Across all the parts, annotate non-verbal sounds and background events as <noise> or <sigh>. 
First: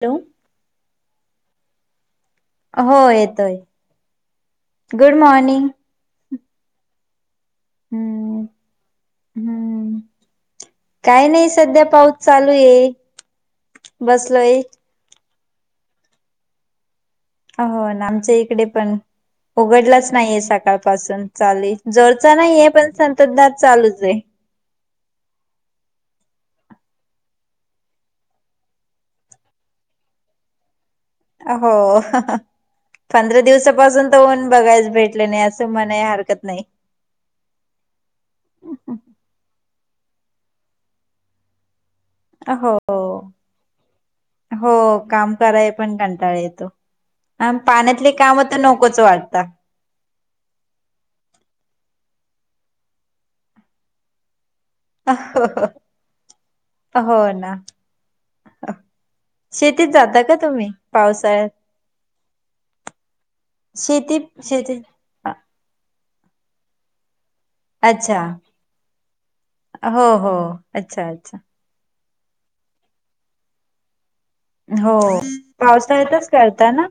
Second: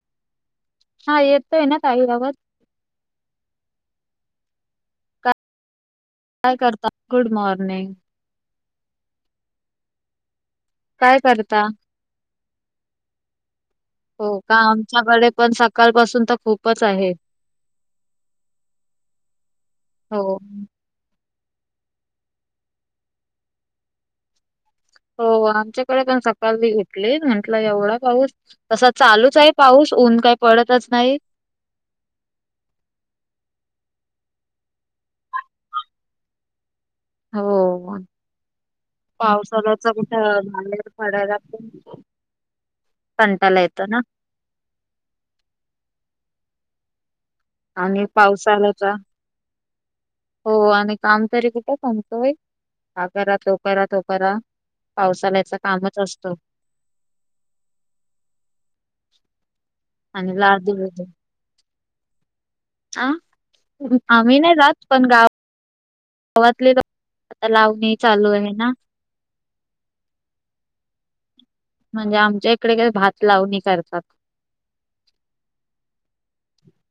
ठेवू? - हां येतोय नां काही बाबत. हों येतोय, गुड मॉर्निंग? काय करता? Good morning? हुं हुं काय नायी सध्या पाऊ चालूये. हों का? आमच्याकडे पण सकाळपासुन तर खुपच आहे. हों ना आमच्या इकडे पण उघडलाच हो नाहीये सकाळ पासून चालेय जोरचा नाहीय, पण संततधार चालूचयं. होतं आमच्याकडे पण सकाळ <inaudible> घेतली म्हंटलं एवढा पाऊस? तसां चालूचयं पाऊस, ऊन काय पडतच नाही. आं हों. पंधरा दिवसापासुन तर ऊन बघायच भेटलं नाही असं म्हणाय हरकत नाही. हों पावसाळ्याच कुठं <inaudible> झालय पडायला. आं हों कंटाला येतो ना हों काम कराय पण कंटाळ येतो. आन आणि पाण्यातले काम तर नकोच वाटत. हों आणि काम तरी कुठं समतोय हां करा तो करा तो करा पावसाळ्याच कामच असतो हों नां. शेतीत जाता का आणि लाद तुम्ही? दिवस पावसाळ्यात. आं शेती आम्ही नायी शेती जात पण गाव गावातले <inaudible> आता लावणी चालू आहे नां. हों हों अच्छा! अच्छा! म्हणजे आमच्या इकडे काय भात लावणी करतात. हों पावसाळ्यात करताना?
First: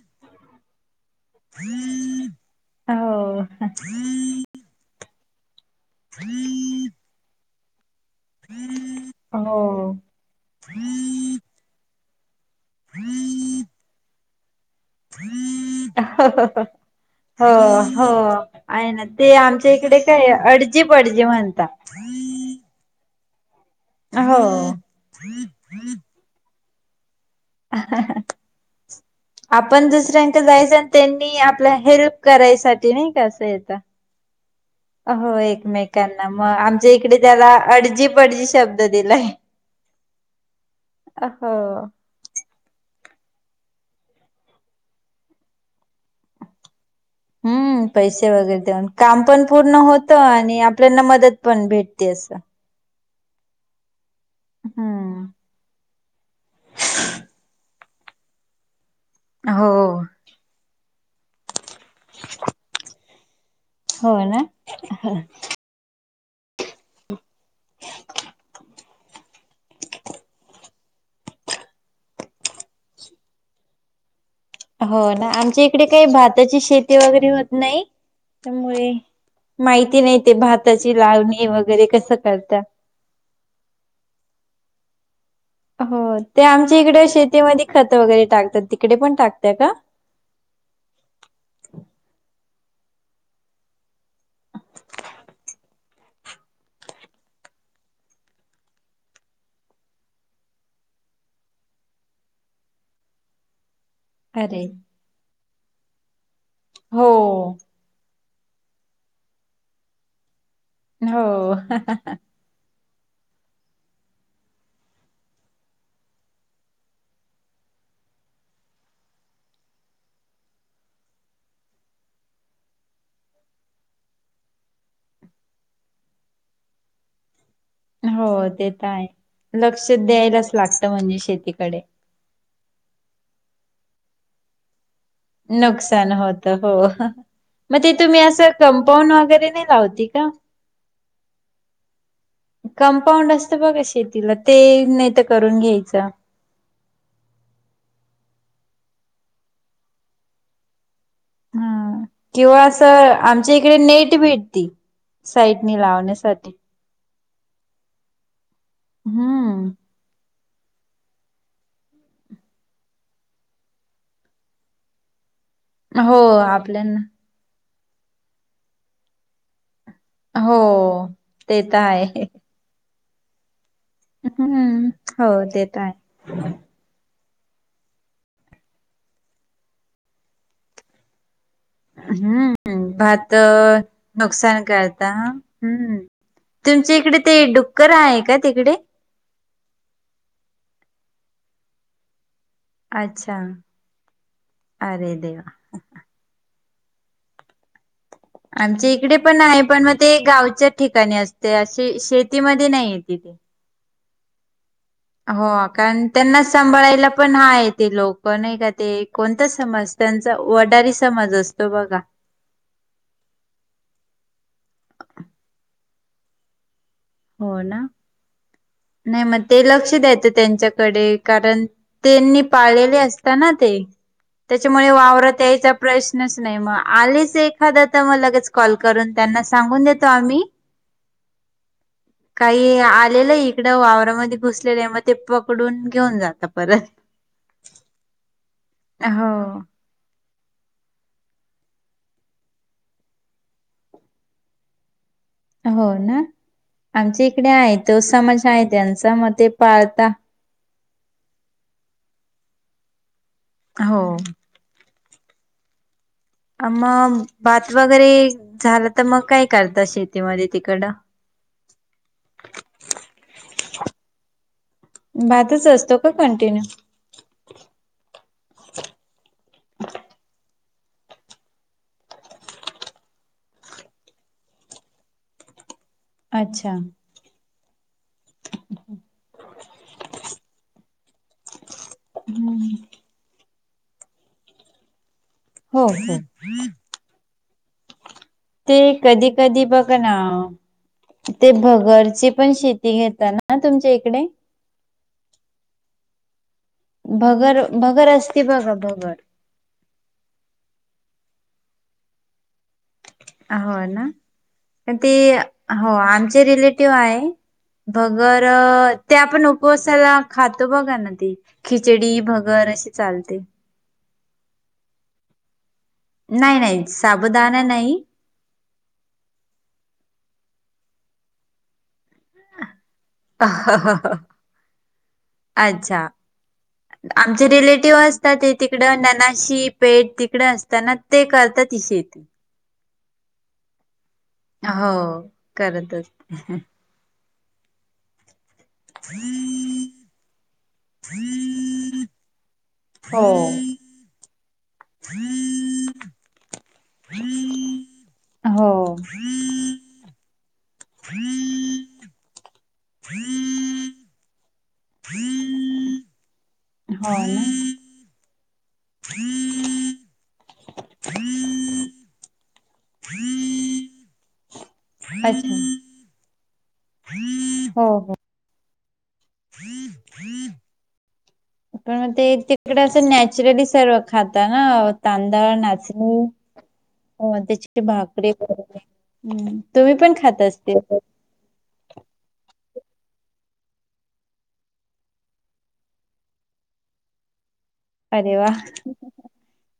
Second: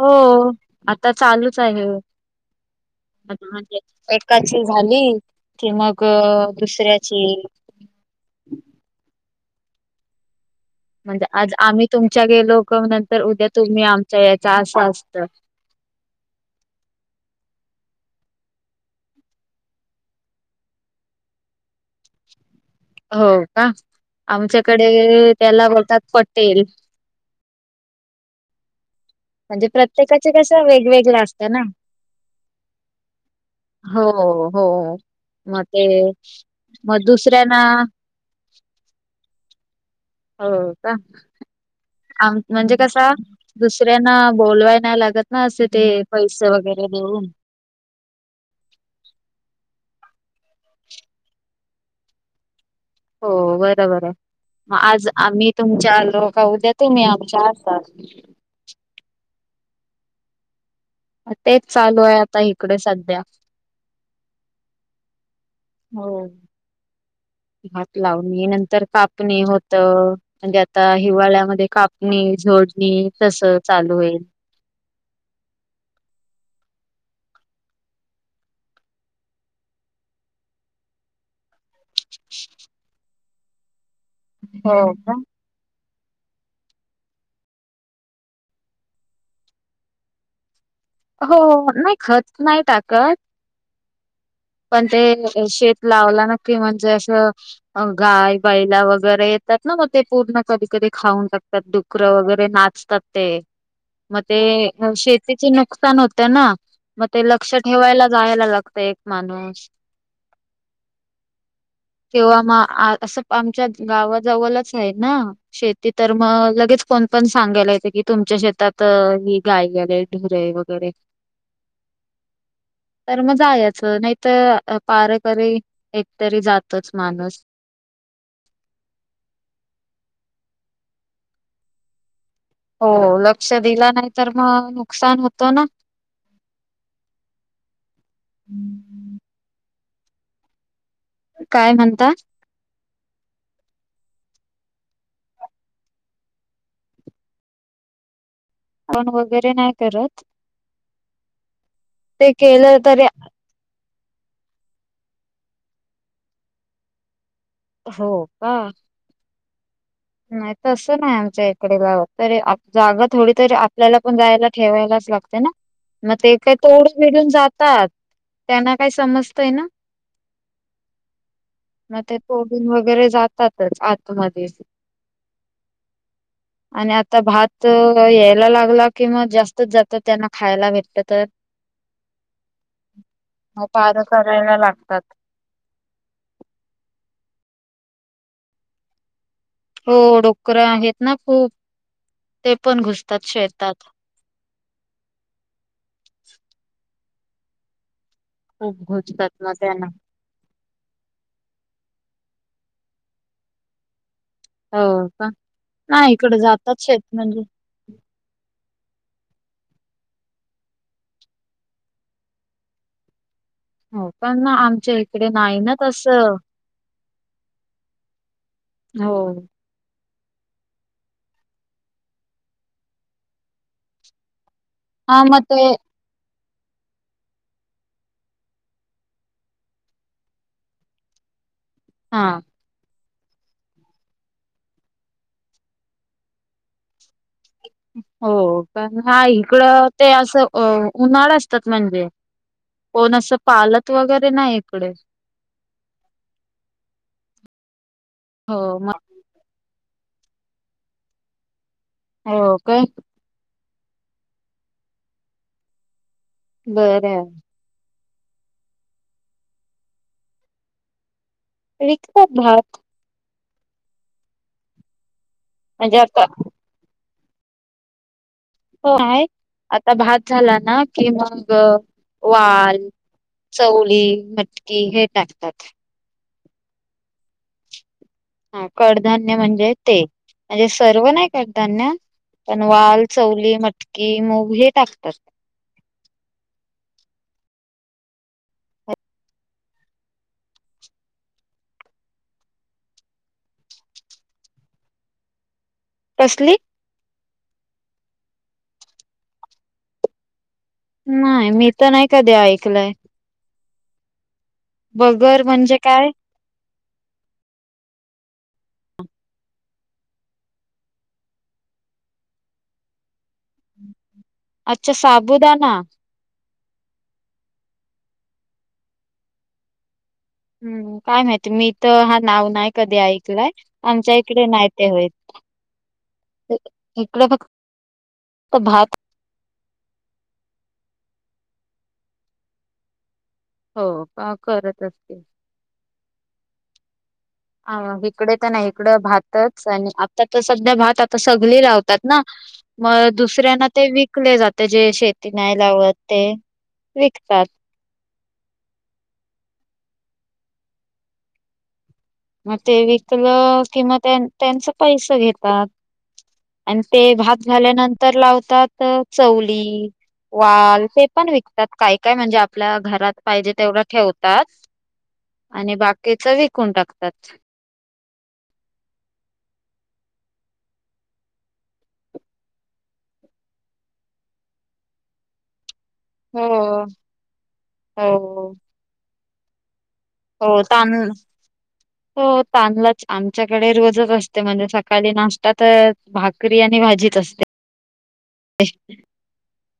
हों आता चालूच आहे हो म्हणजे एकाचे ते झाली की मग दुशऱ्याची हों. म्हणजे आज आम्ही तुमच्या गेलो क नंतर उद्या तुम्ही आमच्या याचा असा अस <inaudible> हों हों आहे ना ते आमच्या इकडे काय अडजी पडजी म्हणता हों का? हो आमच्याकडे त्याला बोलतात पटेल. <inaudible> म्हणजे आपण प्रत्येकाचे दुसऱ्यांच्या कसं जायचं आणि वेगवेगळ त्यांनी असतं ना आपला हेल्प करायसाठी नाही असं येता. हो हो. हों मग ते एकमेकांना मग आमच्या मग इकडे त्याला दुसऱ्यांना अडजी पडजी शब्दं दिलांय. हो कां हो आं म्हणजे कसां दुसऱ्यांना बोलवांय नाहीं लागतं नां असे ते पैसे वगैरें देऊंन हम्म पैसे वगैरें देऊंन कामं पणं पूर्ण होतं आणि आपल्यांना मंदत पणं भेटते असं हो बरोबर आहे आंज हम्म आम्हीं तुमच्यां लो कां उद्यां तुंम्ही आमच्यां असांल हो तेचं चालूं आहे आंता इकडे संध्या हो नां हो हांत लावणे नंतर कापणे होतं म्हणजे आंता हिवाळ्यांमध्यें कांपणी झोडंणी तसेच चालूं होईल‌. हो नां आमच्या इकडे कांहीं भातांची शेती वगैरें होतं नाहीं त्यांमुळे माहिती नाहीं ते भातांची लावणी वगैरें कसं करतांत हो कां हो ते आमच्यां इकडे शेतीमध्यें खतं वगैरें टाकतांत तिकडे पणं टाकतं कां हो नाहीं खंत नाहीं टाकतं पणं ते शेतं लावलं नक्की म्हणजे असं अं गांय बैला वगैरें येतांत नां मगं ते पूर्ण कधीं कधीं खाऊंन टाकतांत दुं कुक्र वगैरें नाचतांत ते मंग ते अरे शेतीचे नुकसांन होते नां हो मगं ते लक्षं हो. ठेवांय लागतं जायंला लागतं एक माणूंस हो हो हो हं हं किंव्हा मंग असं आमच्यां गावांजवळंलाचं आहे नां शेती तरं मंग लगेच कोणं पणं सांगायला येते की तुमच्या शेतांत ही गायं गेले ढुंरे वैर तरं मंग जायचं नाहीं तरं पारकरी एकतरी जायचं माणूंस हो ते तरं आहे लंक्ष द्यायलांच लागतं म्हणजे शेतीकडे हो लंक्ष दिलं नाहीं तरं मंग नुकसांन होतं ना. नुकसांन होतं हो मंग ते तुंम्ही असं की कंपाउंड वगैरें नाहीं लावती कां कायं म्हणतांत कंपाऊंड असतं बघां शेतीलां ते नाहीं तरं करूंन घ्यायचं कंपाउंड वगैरें नाहीं करतं किंवा केलं असं तरी आंत आमच्या इकडे नेटं भेटती साईटनी लावण्यांसाठी हो कां हम्मं नाहीं तसं असं नाहीं आमच्यां इकडे तरी जागां थोडी तरी आपल्यांला पणं जायंला ठेवांयलाचं लागते नां मंग हो ते कांहीं तोड आपल्याना विडूंन जातांत त्यांनां कांहीं समजतंय नां हो ते तरं आहे वगैरें जातांत आंत हम्मं हो तेेतरं आहे आणि आंता भातं यांयला लागंला किंवा जास्तं चं जातं त्यांना खांयला भेटलं तरं हं हम्म् भात पार करायला नुकसान लागतात करता, हम्म त्याच्या इकडे ते डुक्कर आहे का तिकडे? हो डुक्कर आहेत ना खूप. ते पण घुसतात अच्छा शेतात अरे देवा. खूप आमच्या इकडे घुसतात पण आहे पण त्यांना मग ते गावच्या ठिकाणी असते अशी शेतीमध्ये नाही येते ती. हो का हो कारण नाही इकडे त्यांना जातात शेत सांभाळायला पण म्हणजे हा आहे ते लोक, कोण आहे का ते कोणता समाज त्यांचा वडारी समाज असतो बघा. हो पण आमच्या इकडे नाही ना तसं, हो ना हो नाही मग ते लक्ष द्याेतं त्यांच्या कडे कारण त्यांनी पाळलेले असता ना ते. त्याच्यामुळे हा वावरात मग ते यायचा प्रश्न नच नाही मग आलेच एखादा तर मग लगेच कॉल करून त्यांना सांगून देतो आम्ही हा का आलेलं इकडं वावरामध्ये घुसलेलं आहे मग ते पकडून घेऊन जात परत. हो पण हा हो इकडं ते असं उन्हाळा असतात म्हणजे, कोण असं पालत वगैरे नाही इकडे, हो ना आमच्या इकडे आहे तो समाज आहे त्यांचा मग ते पाळता. हो काय? हो मग बरं भात वगैरे झालं तर मग काय करत शेतीमध्ये तिकडं? विकतो भात. भातच असतो म्हणजे का आता कंटिन्यू? हो आता भात झाला ना की मग वाल चवळी, मटकी हे टाकतात. अच्छा ह कडधान्य म्हणजे ते म्हणजे सर्व नाही कडधान्य पण वाल, चवली, मटकी, मूग हे टाकतात. हो हो ते कधी कधी बघ ना ते भगरची पण शेती घेतात ना तुमच्या इकडे? कसली? भगर भगर असते बघा भगर, नाही मी तर नाही कधी ऐकलंय. हो ना ते बगर म्हणजे हो काय आमचे रिलेटिव्ह आहे भगर ते आपण उपवासाला खातो बघा ना ते खिचडी भगर अशी चालते. अच्छा साबुदाना नाही नाही साबुदाणा नाही, हम्म काय माहिती मी तर हा नाव नाही कधी ऐकलाय आमच्या इकडे नाही ते होईत. अच्छा आमचे रिलेटिव्ह असतात ते तिकडं भात ननाशी पेट तिकडे असताना ते करता ती शेत. हो का करत हो असतील करतचते आव इकडे तर नाही इकडं भातच आता तर सध्या भात आता सगली लावतात ना मग हो दुसऱ्यांना ते विकले जाते जे शेती नाही लावत ते विकतात हो मग ते विकलं की मग त्यांच त्याचं किंवा त्यांचं पैस घेतात आणि ते ना भात झाल्यानंतर लावतात चवली वाल ते पण विकतात काय काय म्हणजे आपल्या घरात पाहिजे तेवढं ठेवतात अच्छा आणि बाकीच विकून टाकतात हो हो पण मग ते तिकडे असं नॅचरली सर्व खाता ना तांदळ व नाच हम्म हो हम्म अण त्याची ती भाकरी हो तुम्ही पण खात हो असतील? तांनू हो तांदलाचे आमच्याकडे रोजच असते म्हणजे सकाळी नाश्ता तर भाकरी आणि भाजीत असते अरे वा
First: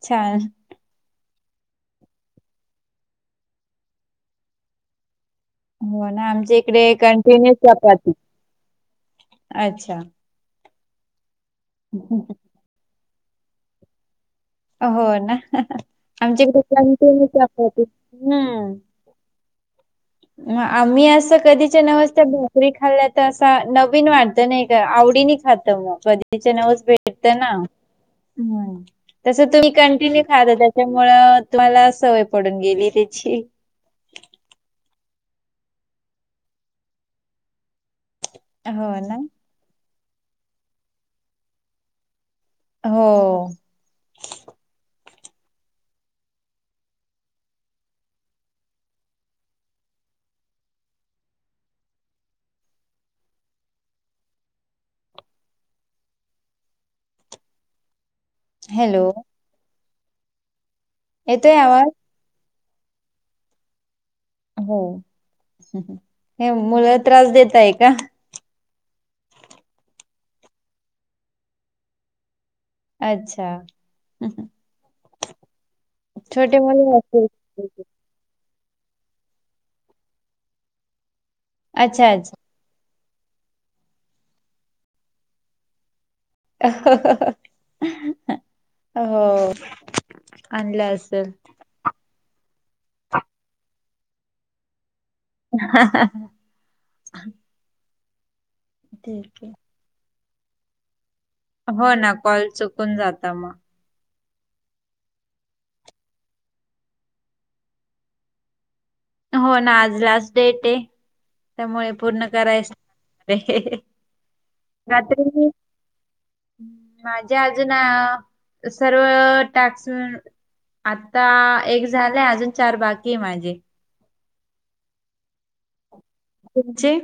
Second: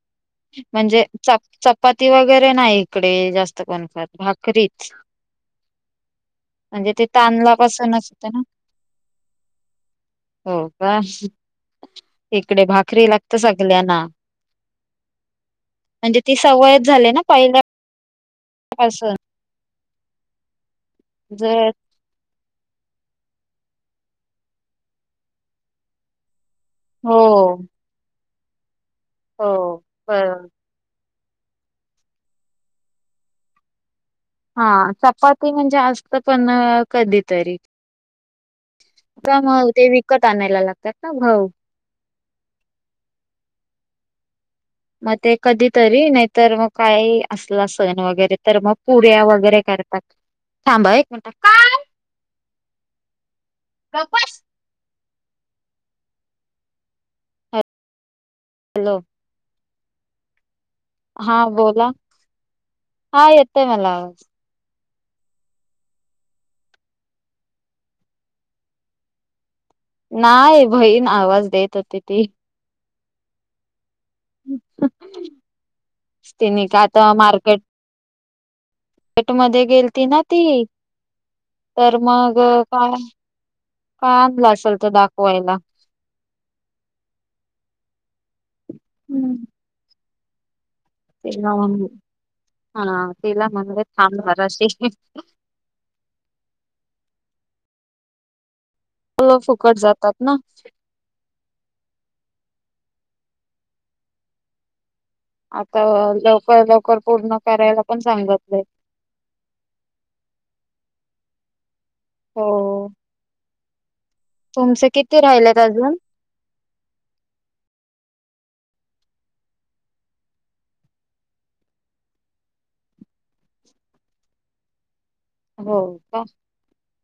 छान म्हणजे चप चपाती वगैरे नाही इकडे जास्त बणतात भाकरीच हो ना आमच्या इकडे म्हणजे ते कंटिन्युअस तांदलापासूनच चपाती होते ना अच्छा हो का ह हं इकडे भाकरी लागत सगळ्यांना हो ना म्हणजे ती आमच्याकडे सवयच कॅन्टीनिव चपाती हरसळत हा आम्ही असं जर कधीच्या नवस्त्या री खाल्ल्या तर असा नवीन वाढत नाही का आवडीने खातं मग कधीच्यानव हो भेटतना तस हो तुम्ही कॅन्टीन बरोबर खाता च्यामुळं तुम्हाला सवय पडून गेली त्याची हा चपाती म्हणजे आस्त पण कधीतरी हो ना. का म ते विकत आणायला लागतात ना भाऊ हो मग ते कधी तरी नाहीतर मग काही असला सण वगैरे तर मग पुऱ्या वगैरे करतात थांबा हा एक मिनट काय गप बस हॅलो हा येतोय बोला आवाज? हा येतय मला आवाज हो हे मुल त्रास देताये का नाही बहीण आवाज देत होती ती अच्छा छोटे तिने का मुल आता असतील केट मध्ये गेलती ना ती तर अच्छा अच्छा. मग काय काय आणलं असेल तर दाखवायला हो आणलंस हा ह तिला म्हणे थांब जराशी ठीक तो आहे. फुकट जातात ना. हो ना कॉल चुकून जाता मग- आता लवकर लवकर पूर्ण करायला पण सांगतलं. हो ना आज लास्ट डेट आहे त्यामुळे- पूर्ण कराय- तुमचं किती राहिलत अजून? माझे अजून ना सर्व टास्क- आता एक झालंय, अजून चार बाकी आहे माझे. हो का. तुमचे-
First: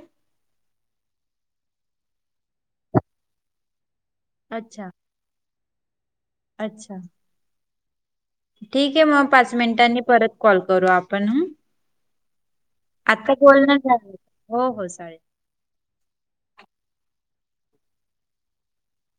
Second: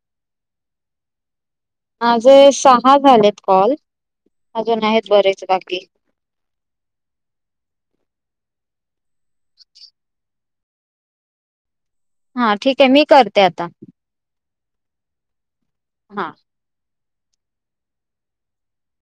माझे सहा झालेत कॉल, अजून अच्छा आहेत बरेच बाकी- अच्छा ठीक आहे मग पाच मिनिटांनी परत कॉल करू आपण ह. हा ठीक आहे मी आता करते बोलन झाले, हो हो चालेल. हा.